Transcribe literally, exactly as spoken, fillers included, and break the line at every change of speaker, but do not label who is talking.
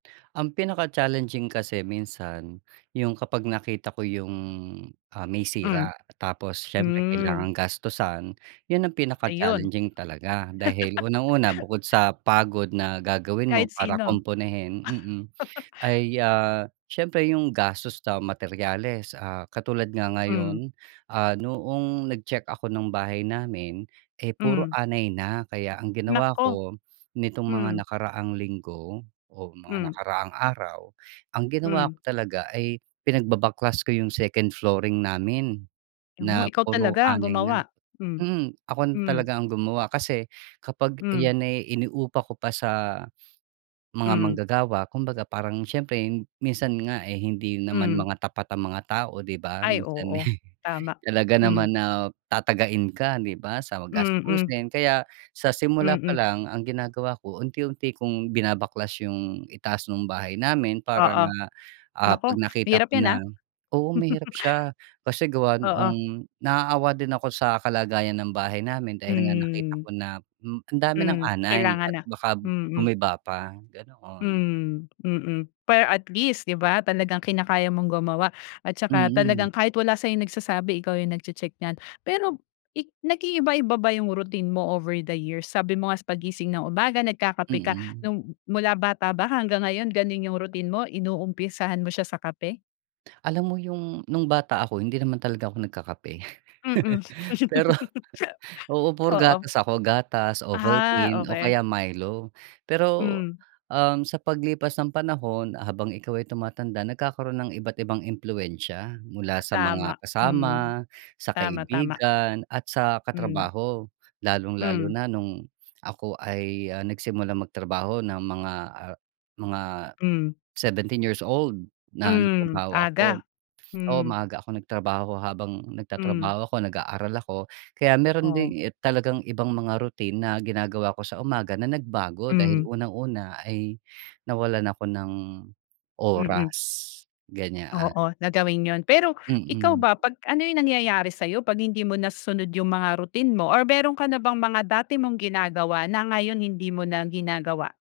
Ang pinaka challenging kasi minsan, yung kapag nakita ko yung, ah, may
Hmm.
sira tapos siyempre
Hmm.
kailangang gastusan yun ang pinaka
Ayun.
challenging talaga dahil unang-una bukod sa pagod na gagawin mo
Kahit
para
sino?
kumpunihin, mm, ay, ah, siyempre yung gastos sa materyales, ah, katulad nga
Hmm.
ngayon. Ah, noong nag-check ako nung bahay namin, eh, puro
Hmm.
anay na kaya ang ginawa
Naku!
ko, nitong mga
Hmm.
nakaraang linggo, o mga
Hmm.
nakaraang araw, ang ginawa
Hmm.
ko talaga ay pinagbabaklas ko yung second flooring namin,
Oh,
na
ikaw
puro
talaga ang
anay na.
gumawa? Hmm,
Mm, ako
hmm.
talaga ang gumawa kasi kapag
Hmm.
ayan ay ini-upa ko pa sa mga
Hmm.
manggagawa, kumbaga parang siyempre minsan nga, eh, hindi naman
Hmm.
mga tapat ang mga tao di ba?
Ay
Minsan, eh,
oo, tama.
talaga
Hmm.
naman na tatagain ka di ba, sa
Mm.
gastusin kaya sa simula pa
Mm.
lang ang ginagawa ko unti-unti kung binabaklas yung itaas ng bahay namin parang,
Oo,
ah,
naku
pag nakita
mahirap
ko
yan,
na
ah.
oo, mahirap siya. Kasi gawa
Oo.
noong naaawa din ako sa kalagayan ng bahay namin dahil nga nakita
Hmm.
ko na, hmm, ang dami ng
Hmm,
anay
kailangan
at
na,
baka
mm.
gumiba pa, ganoon.
Hmm, mm. Pero at least di ba talagang kinakaya mong gumawa at saka
Mm.
talagang kahit wala sayong nagsasabi ikaw yung nag-che-check niyan. Pero ik nag-iiba-iba ba yung routine mo over the years? Sabi mo nga sa paggising ng umaga nagkakape ka,
Mm.
nung mula bata ba hanggang ngayon gano'n yung routine mo? Inumpisahan mo siya sa kape?
Alam mo yung nung bata ako hindi naman talaga ako nagkakape.
Mm.
Pero oo, puro
Oo.
gatas ako, gatas,
Ah,
Ovaltine, o
okey.
kaya Milo. Pero,
Hmm.
um, sa paglipas ng panahon habang ikaw ay tumatanda nagkakaroon ng iba't ibang impluwensiya mula sa
Tama,
mga
hmm.
kasama, sa
Tama, tama.
kaibigan at sa
Hmm.
katrabaho. Lalong-lalo
Hmm.
na nung ako ay, ah, nagsimulang magtrabaho ng mga, ah, mga
Hmm.
seventeen years old na
Hmm,
nagtrabaho ako.
aga.
Oo,
Hmm.
maaga akong nagtrabaho habang
Hmm.
nagtatrabaho ako nag-aaral ako. Kaya mayro'n
Oh.
din talagang ibang mga routine na ginagawa ko sa umaga na nagbago dahil
Hmm.
unang-una ay nawalan ako ng
Mm.
oras, ganyan.
Oo na gawin yun. Pero ikaw
Mm.
ba, pag ano yung nangyayari sayo pag hindi mo nasusunod yung mga routine mo or mayro'n ka na bang mga dati mong ginagawa na ngayon hindi mo na ginagawa?